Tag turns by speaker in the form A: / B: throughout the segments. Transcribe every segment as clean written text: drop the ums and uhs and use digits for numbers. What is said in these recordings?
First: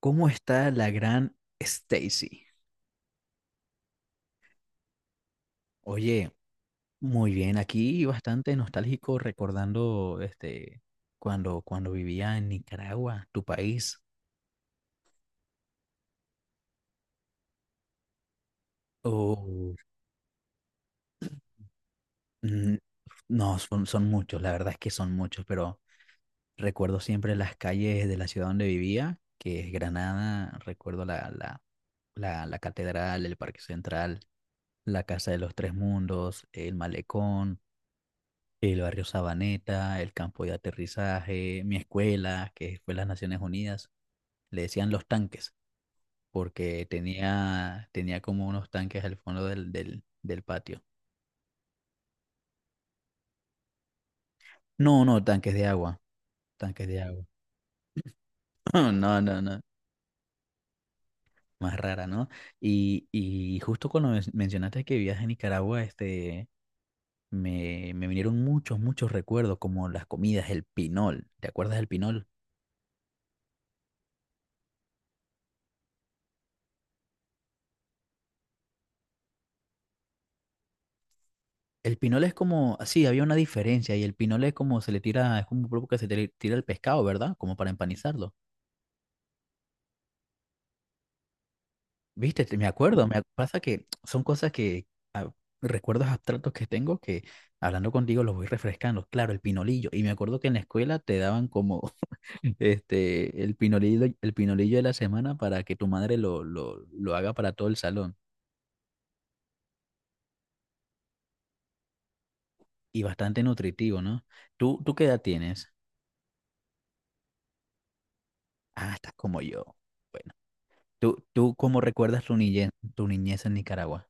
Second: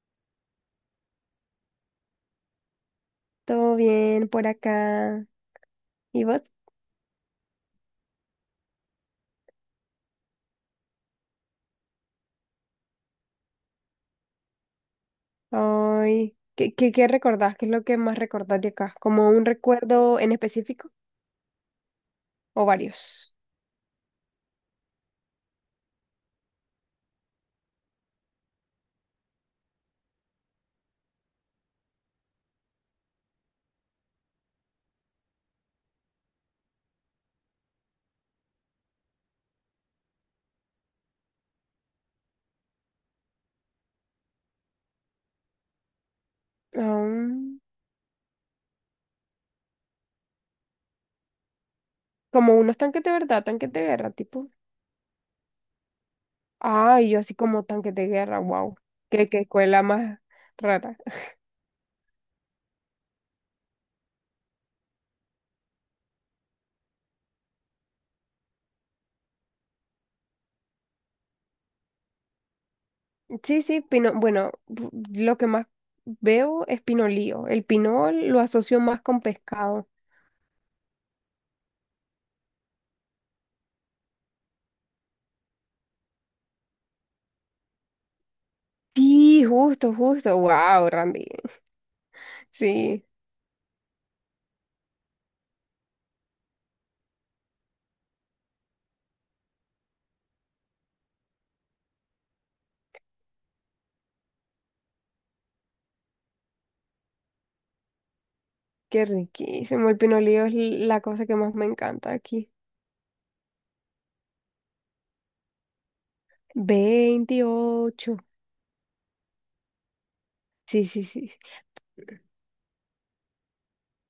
A: ¿Cómo está la gran Stacy?
B: Todo bien por acá. ¿Y
A: Oye,
B: vos?
A: muy bien, aquí bastante nostálgico recordando cuando vivía en Nicaragua, tu país.
B: Ay, qué recordás? ¿Qué es lo que más recordás de acá? ¿Como un
A: Oh,
B: recuerdo en específico o
A: mm,
B: varios?
A: no, son muchos, la verdad es que son muchos, pero recuerdo siempre las calles de la ciudad donde vivía, que es Granada, recuerdo la catedral, el Parque Central, la Casa de los Tres Mundos, el Malecón. El barrio Sabaneta, el campo de aterrizaje, mi escuela, que fue las Naciones Unidas, le decían los tanques, porque
B: Ah,
A: tenía como unos tanques al fondo del patio.
B: como unos tanques de verdad, tanques de guerra, tipo.
A: No, no, tanques de agua, tanques de
B: Ay, yo
A: agua.
B: así como tanques de guerra, wow.
A: No, no,
B: Qué
A: no,
B: escuela más rara.
A: más rara, ¿no? Y justo cuando mencionaste que vivías en Nicaragua, me vinieron muchos recuerdos, como las comidas, el pinol. ¿Te acuerdas del pinol?
B: Sí, sí, pino, bueno, lo que más veo es pinolío. El pinol lo asocio más con pescado.
A: El pinole es como, ah, sí, había una diferencia y el pinole es como se le tira, es como un poco que se le tira el pescado, ¿verdad? Como para empanizarlo.
B: Sí, justo, justo. Wow, Randy.
A: Viste, me
B: Sí.
A: acuerdo, pasa que son cosas que, ah, recuerdos abstractos que tengo que hablando contigo los voy refrescando. Claro, el pinolillo. Y me acuerdo que en la escuela te daban como, el pinolillo de la semana para que tu madre lo haga para todo el salón.
B: Qué riquísimo. El pinolillo es la cosa que más me encanta aquí.
A: Y bastante nutritivo, ¿no? ¿Tú, qué edad tienes?
B: 28.
A: Ah, estás como yo. Bueno,
B: Sí, sí,
A: ¿Tú,
B: sí.
A: tú cómo recuerdas tu niñez en Nicaragua?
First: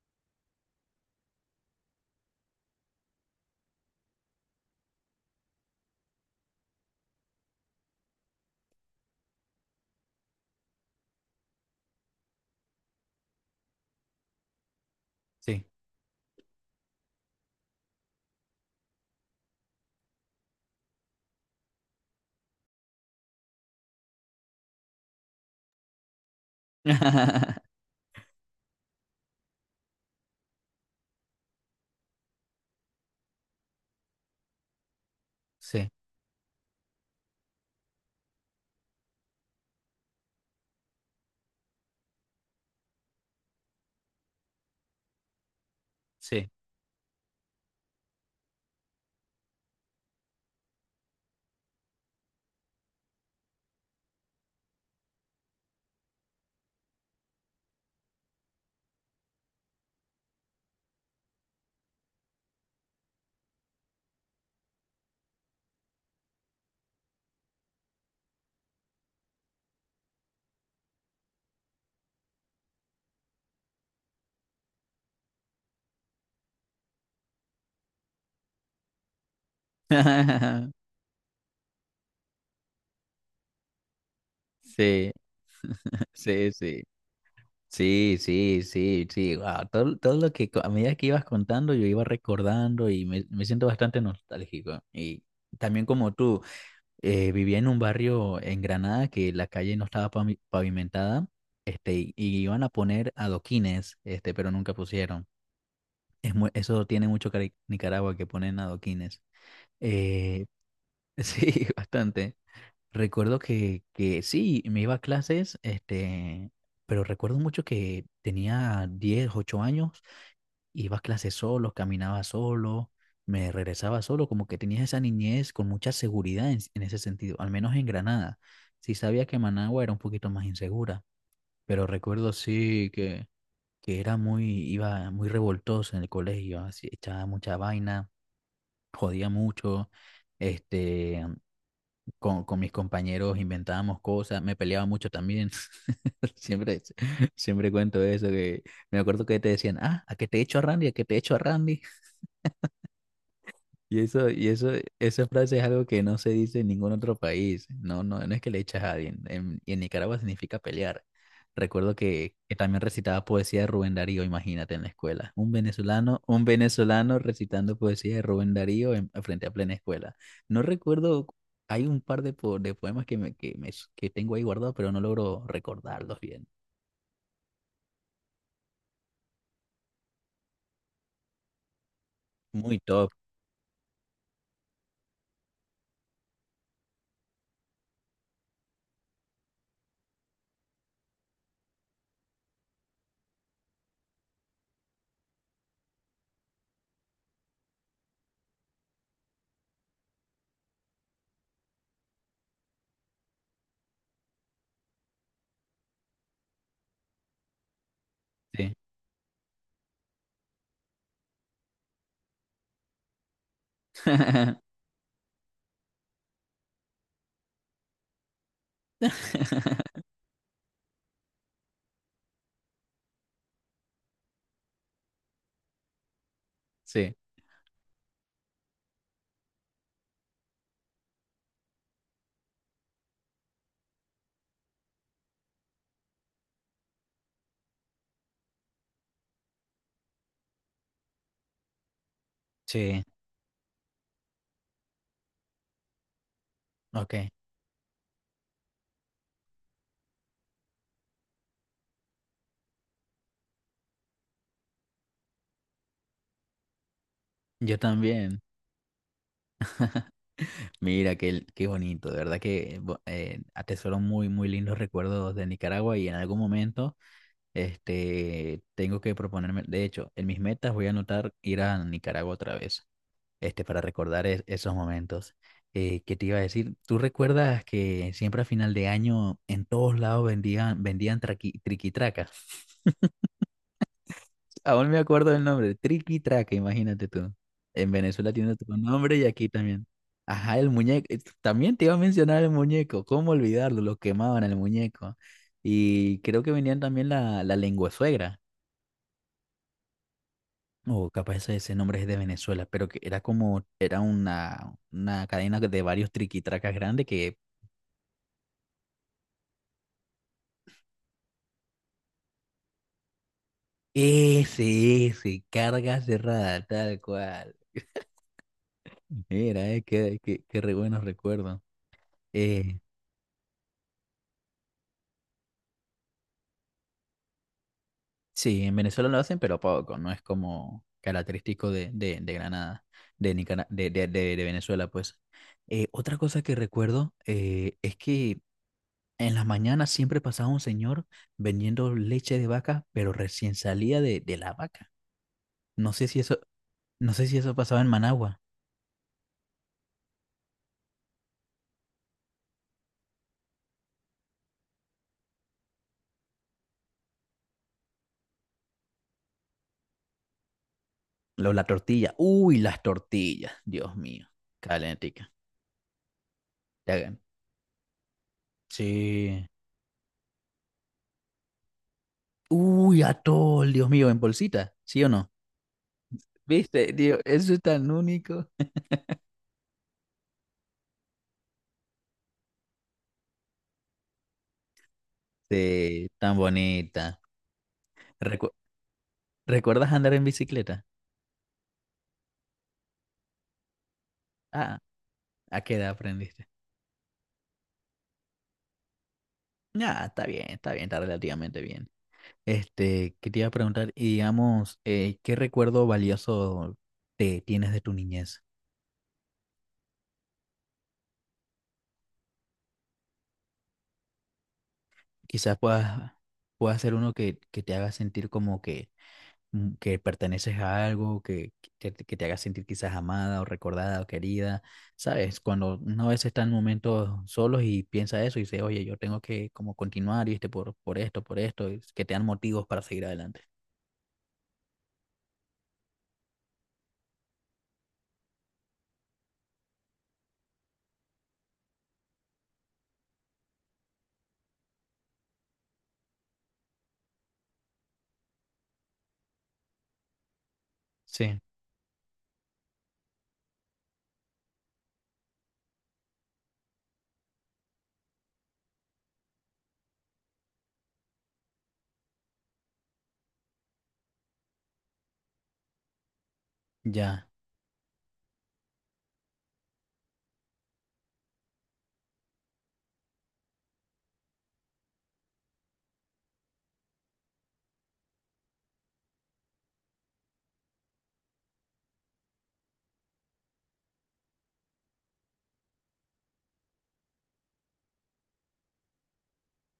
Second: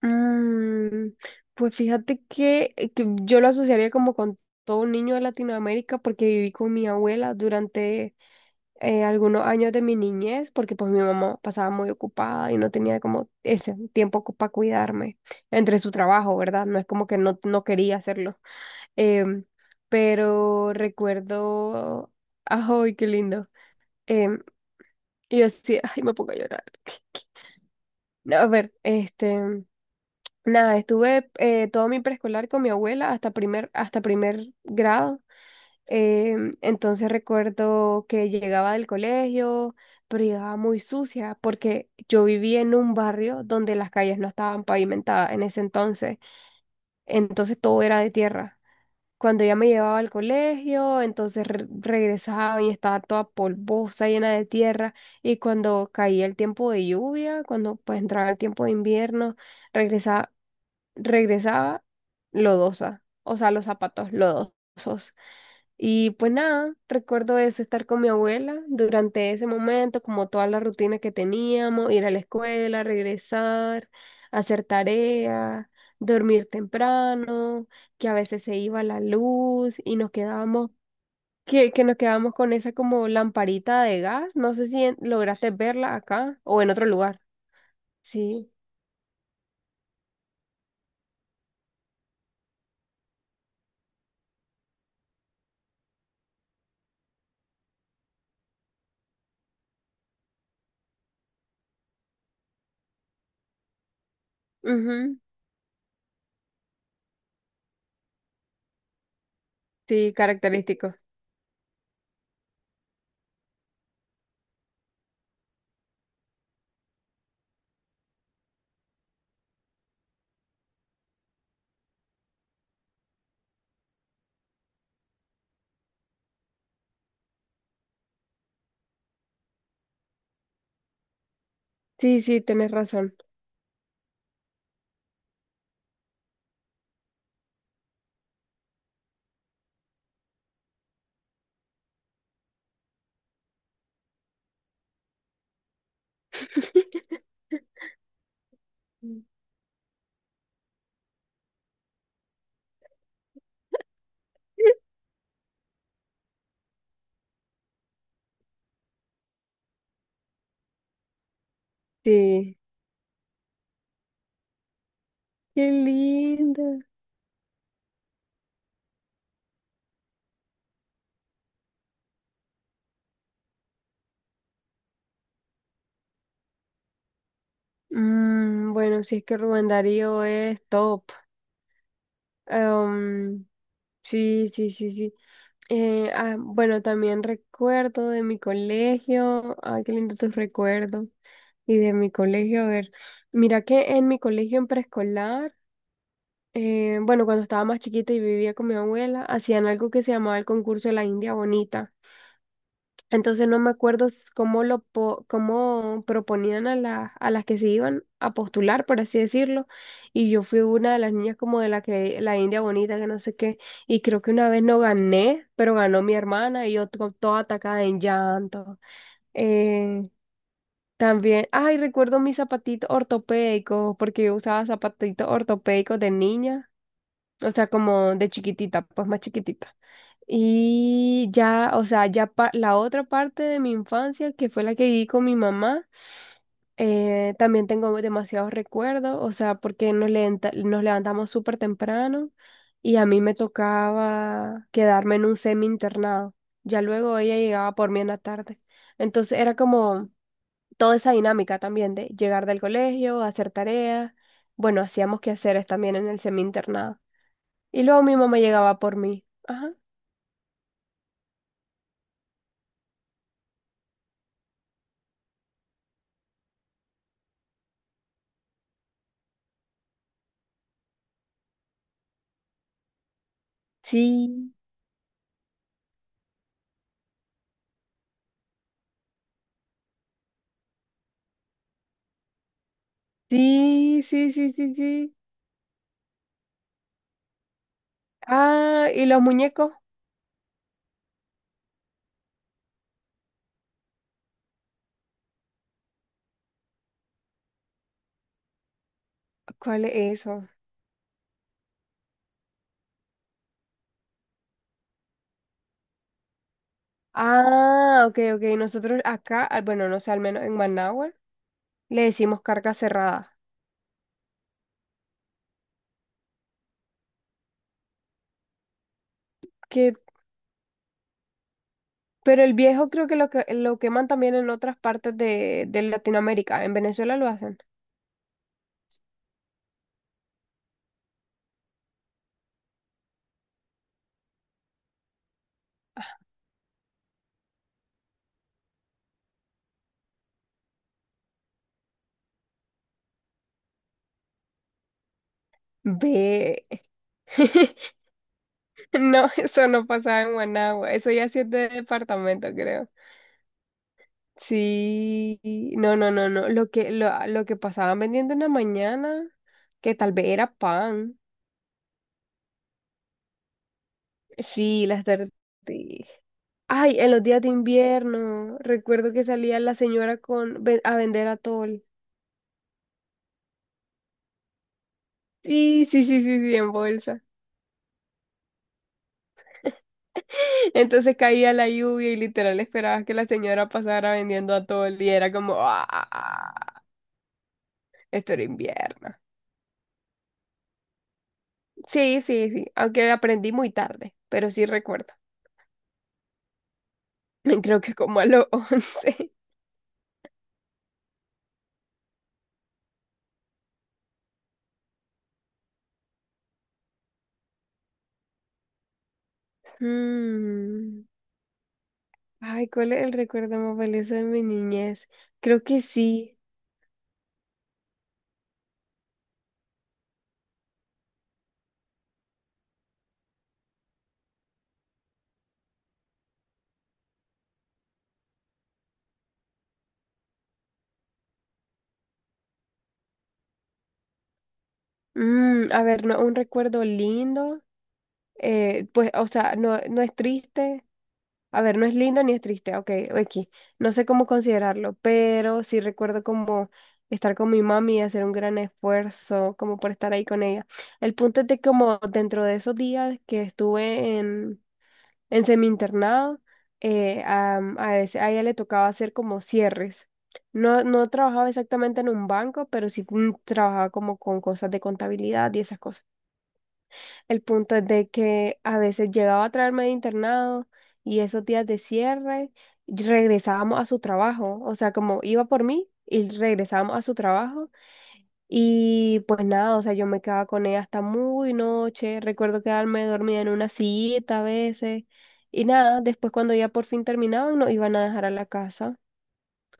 B: Mm, pues fíjate que yo lo asociaría como con todo un niño de Latinoamérica porque viví con mi abuela durante algunos años de mi niñez, porque pues mi mamá pasaba muy ocupada y no tenía como ese tiempo para cuidarme
A: Sí.
B: entre su trabajo, ¿verdad? No es como que no, no quería hacerlo. Em, pero recuerdo, ¡ay, qué lindo! Em, y yo así, ¡ay, me pongo a llorar! No, a ver, este, nada, estuve todo mi preescolar con mi abuela hasta primer grado.
A: Sí,
B: Entonces recuerdo que llegaba del colegio, pero llegaba muy sucia porque yo vivía en un barrio donde las calles no estaban pavimentadas en ese entonces,
A: sí.
B: entonces todo era de tierra. Cuando ella me llevaba al colegio, entonces regresaba y estaba toda polvosa, llena de tierra, y cuando caía el tiempo de lluvia, cuando pues entraba el tiempo de invierno, regresaba, regresaba lodosa, o sea, los zapatos lodosos. Y pues nada, recuerdo eso, estar con mi abuela durante ese momento, como toda la rutina que teníamos, ir a la escuela, regresar, hacer tareas, dormir temprano, que a veces se iba la luz y nos quedábamos, que nos quedábamos con esa como lamparita de gas. No sé si
A: Sí,
B: lograste verla acá
A: sí,
B: o en
A: sí.
B: otro lugar.
A: Sí,
B: Sí,
A: sí, sí, sí. Wow. Todo, todo lo que a medida que ibas contando, yo iba recordando y me siento bastante nostálgico. Y también como tú, vivía en un barrio en Granada que la calle no estaba pavimentada, y iban a poner adoquines, este, pero nunca
B: ujú.
A: pusieron. Es eso tiene mucho Nicaragua que ponen adoquines.
B: Sí,
A: Eh,
B: característico.
A: sí, bastante. Recuerdo que sí, me iba a clases, este, pero recuerdo mucho que tenía 10 8 años, iba a clases solo, caminaba solo, me regresaba solo, como que tenía esa niñez con mucha seguridad en ese sentido, al menos en Granada. Sí sabía que Managua era un poquito más insegura, pero
B: Sí,
A: recuerdo
B: sí, tenés
A: sí
B: razón.
A: que era muy, iba muy revoltoso en el colegio, así, echaba mucha vaina, jodía mucho, este... con mis compañeros inventábamos cosas, me peleaba mucho también. Siempre, siempre cuento eso, que me acuerdo que te decían, ah, a que te echo a Randy, a que te echo a Randy. Y eso, esa frase es algo que no se dice en ningún otro país. No, no, no es que le echas a alguien. En Nicaragua significa pelear. Recuerdo que
B: Sí,
A: también recitaba poesía de Rubén Darío, imagínate, en la escuela.
B: qué
A: Un
B: lindo.
A: venezolano recitando poesía de Rubén Darío frente a plena escuela. No recuerdo, hay un par de, de poemas que tengo ahí guardados, pero no logro recordarlos bien.
B: Mm, bueno, sí es que Rubén Darío es top.
A: Muy top,
B: Em, sí, sí, sí, sí. Bueno, también recuerdo de mi colegio. Ay, qué lindo tus recuerdos. Y de mi colegio, a ver. Mira que en mi colegio en preescolar, bueno, cuando estaba más chiquita y vivía con mi abuela, hacían algo que se llamaba el concurso de la India Bonita. Entonces no me acuerdo cómo proponían a la a las que se iban a
A: sí.
B: postular, por así decirlo, y yo fui una de las niñas como de la que la India bonita que no sé qué, y creo que una vez no gané, pero ganó mi hermana y yo toda atacada en llanto. Eh, también, ay, recuerdo mis zapatitos ortopédicos porque yo usaba zapatitos ortopédicos de niña.
A: Sí,
B: O sea, como de chiquitita, pues más chiquitita. Y ya, o sea, la otra parte de mi infancia, que fue la que viví con mi mamá, también tengo demasiados recuerdos, o sea, porque nos levantamos súper temprano y
A: sí,
B: a mí me tocaba quedarme en un semi internado. Ya
A: ok.
B: luego ella llegaba por mí en la tarde. Entonces era como toda esa dinámica también de llegar del colegio, hacer tareas. Bueno, hacíamos quehaceres también en el semi internado.
A: Yo
B: Y luego mi mamá
A: también.
B: llegaba por mí. Ajá.
A: Mira, qué, qué bonito, de verdad que atesoro muy, muy lindos recuerdos de Nicaragua y en algún momento este, tengo que proponerme, de hecho, en mis metas voy a anotar ir a Nicaragua otra vez, este, para recordar
B: Sí,
A: esos momentos. ¿Qué te iba a decir? ¿Tú recuerdas que siempre a final de año en todos lados vendían triquitracas?
B: sí, sí, sí, sí,
A: Aún me
B: sí.
A: acuerdo del nombre, Triqui Traca, imagínate tú. En Venezuela tiene otro
B: Ah, ¿y
A: nombre
B: los
A: y aquí
B: muñecos?
A: también. Ajá, el muñeco. Eh, también te iba a mencionar el muñeco, ¿cómo olvidarlo? Lo quemaban el muñeco. Y creo que venían también la lengua suegra.
B: ¿Cuál es eso?
A: O capaz ese, ese nombre es de Venezuela, pero que era como, era una cadena de varios triquitracas grandes que
B: Ah, ok, ok. Nosotros acá, ah, bueno, no sé, al menos en Managua, le decimos carga cerrada.
A: ese, carga cerrada, tal cual. Mira,
B: Que,
A: qué, qué, qué re buenos recuerdos.
B: pero el
A: Eh,
B: viejo creo que lo queman también en otras partes de Latinoamérica. En Venezuela lo hacen.
A: Sí, en Venezuela lo hacen, pero poco, no es como característico de Granada, de, de Venezuela, pues. Otra cosa que recuerdo es que en las mañanas siempre pasaba un señor vendiendo leche de vaca, pero recién salía de la vaca. No sé si eso,
B: Ve.
A: no sé si eso pasaba en Managua.
B: No, eso no pasaba en Managua. Eso ya sí es de departamento, creo. Sí, no, no, no, no. Lo que pasaban vendiendo en la mañana, que tal vez era pan.
A: Lo, la tortilla, uy, las tortillas, Dios mío,
B: Sí, las
A: calentica.
B: tortillas. Ay, en
A: Ya-
B: los días de invierno, recuerdo que
A: Sí.
B: salía la señora con, a vender atol.
A: Uy, atol, Dios mío, en bolsita, ¿sí o no?
B: Sí, sí, sí, sí, sí, en
A: ¿Viste, tío?
B: bolsa.
A: Eso es tan único.
B: Entonces caía la lluvia y literal esperabas que la señora pasara vendiendo atol y era como,
A: Sí, tan
B: ah,
A: bonita.
B: esto era
A: Recu-
B: invierno.
A: ¿Recuerdas andar en bicicleta?
B: Sí, sí, sí, aunque aprendí muy tarde, pero sí
A: Ah,
B: recuerdo.
A: ¿a qué edad aprendiste?
B: Creo que como a los 11.
A: Ah, está bien, está bien, está relativamente bien. Este, que te iba a preguntar, y digamos, ¿qué recuerdo valioso te tienes de tu niñez?
B: Mm. Ay, ¿cuál es el recuerdo más valioso de mi niñez?
A: Quizás
B: Creo que
A: puedas,
B: sí.
A: pueda ser uno que te haga sentir como que que perteneces a algo, que te haga sentir quizás amada o recordada o querida, ¿sabes? Cuando uno a veces está en momentos solos y piensa eso y dice, oye, yo tengo que como continuar, ¿viste? Por esto, y que te dan motivos para seguir adelante.
B: Mm, a ver, no, un recuerdo lindo. Pues, o sea, no, no es triste. A ver, no es lindo ni es triste. Ok, aquí. No sé cómo considerarlo, pero sí recuerdo como estar con mi mami y hacer un gran esfuerzo como por estar ahí con ella. El
A: Sí,
B: punto es de como dentro de esos días que estuve en semi-internado, a ella le tocaba hacer como cierres. No, no trabajaba exactamente en un banco, pero sí trabajaba como con cosas de contabilidad y esas cosas.
A: ya,
B: El punto es de que a veces llegaba a traerme de internado y esos días de cierre regresábamos a su trabajo. O sea, como iba por mí y regresábamos a su trabajo, y pues nada, o sea, yo me quedaba con ella hasta muy noche. Recuerdo quedarme dormida en una sillita a veces. Y nada, después cuando ya por fin terminaban, nos iban a dejar a la casa.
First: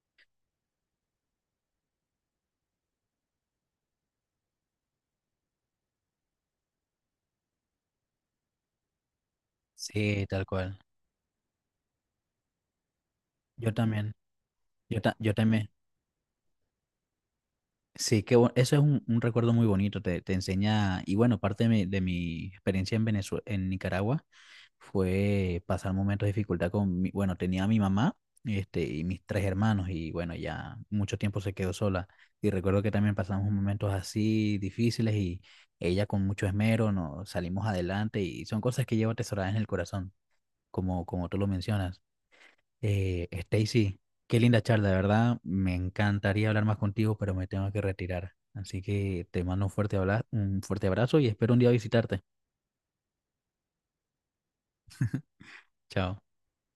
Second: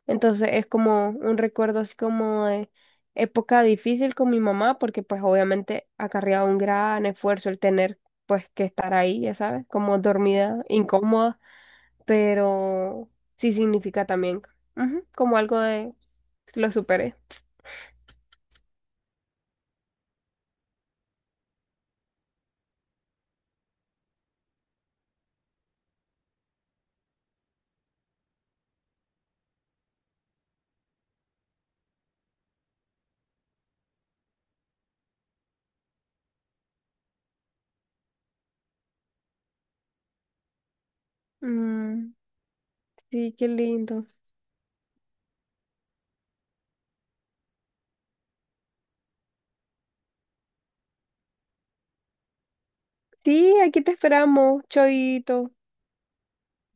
B: Entonces es como un recuerdo así como de época difícil con mi mamá, porque pues obviamente acarreaba un gran esfuerzo el tener pues que estar ahí, ya sabes, como
A: sí, tal
B: dormida,
A: cual.
B: incómoda, pero sí
A: Yo
B: significa
A: también,
B: también ujú,
A: yo
B: como algo
A: también.
B: de lo superé.
A: Sí, que eso es un recuerdo muy bonito, te enseña, y bueno, parte de mi experiencia en Venezuela, en Nicaragua fue pasar momentos de dificultad con, bueno, tenía a mi mamá, este, y mis 3 hermanos, y bueno, ya mucho tiempo se quedó sola, y recuerdo que también pasamos momentos así difíciles, y ella con mucho esmero nos salimos adelante, y son cosas que llevo atesoradas en el corazón, como, como tú lo mencionas.
B: Mm, sí, qué
A: Stacy,
B: lindo.
A: qué linda charla, de verdad. Me encantaría hablar más contigo, pero me tengo que retirar. Así que te mando un fuerte un fuerte abrazo y espero un día visitarte.
B: Sí, aquí te esperamos, Choito.
A: Chao.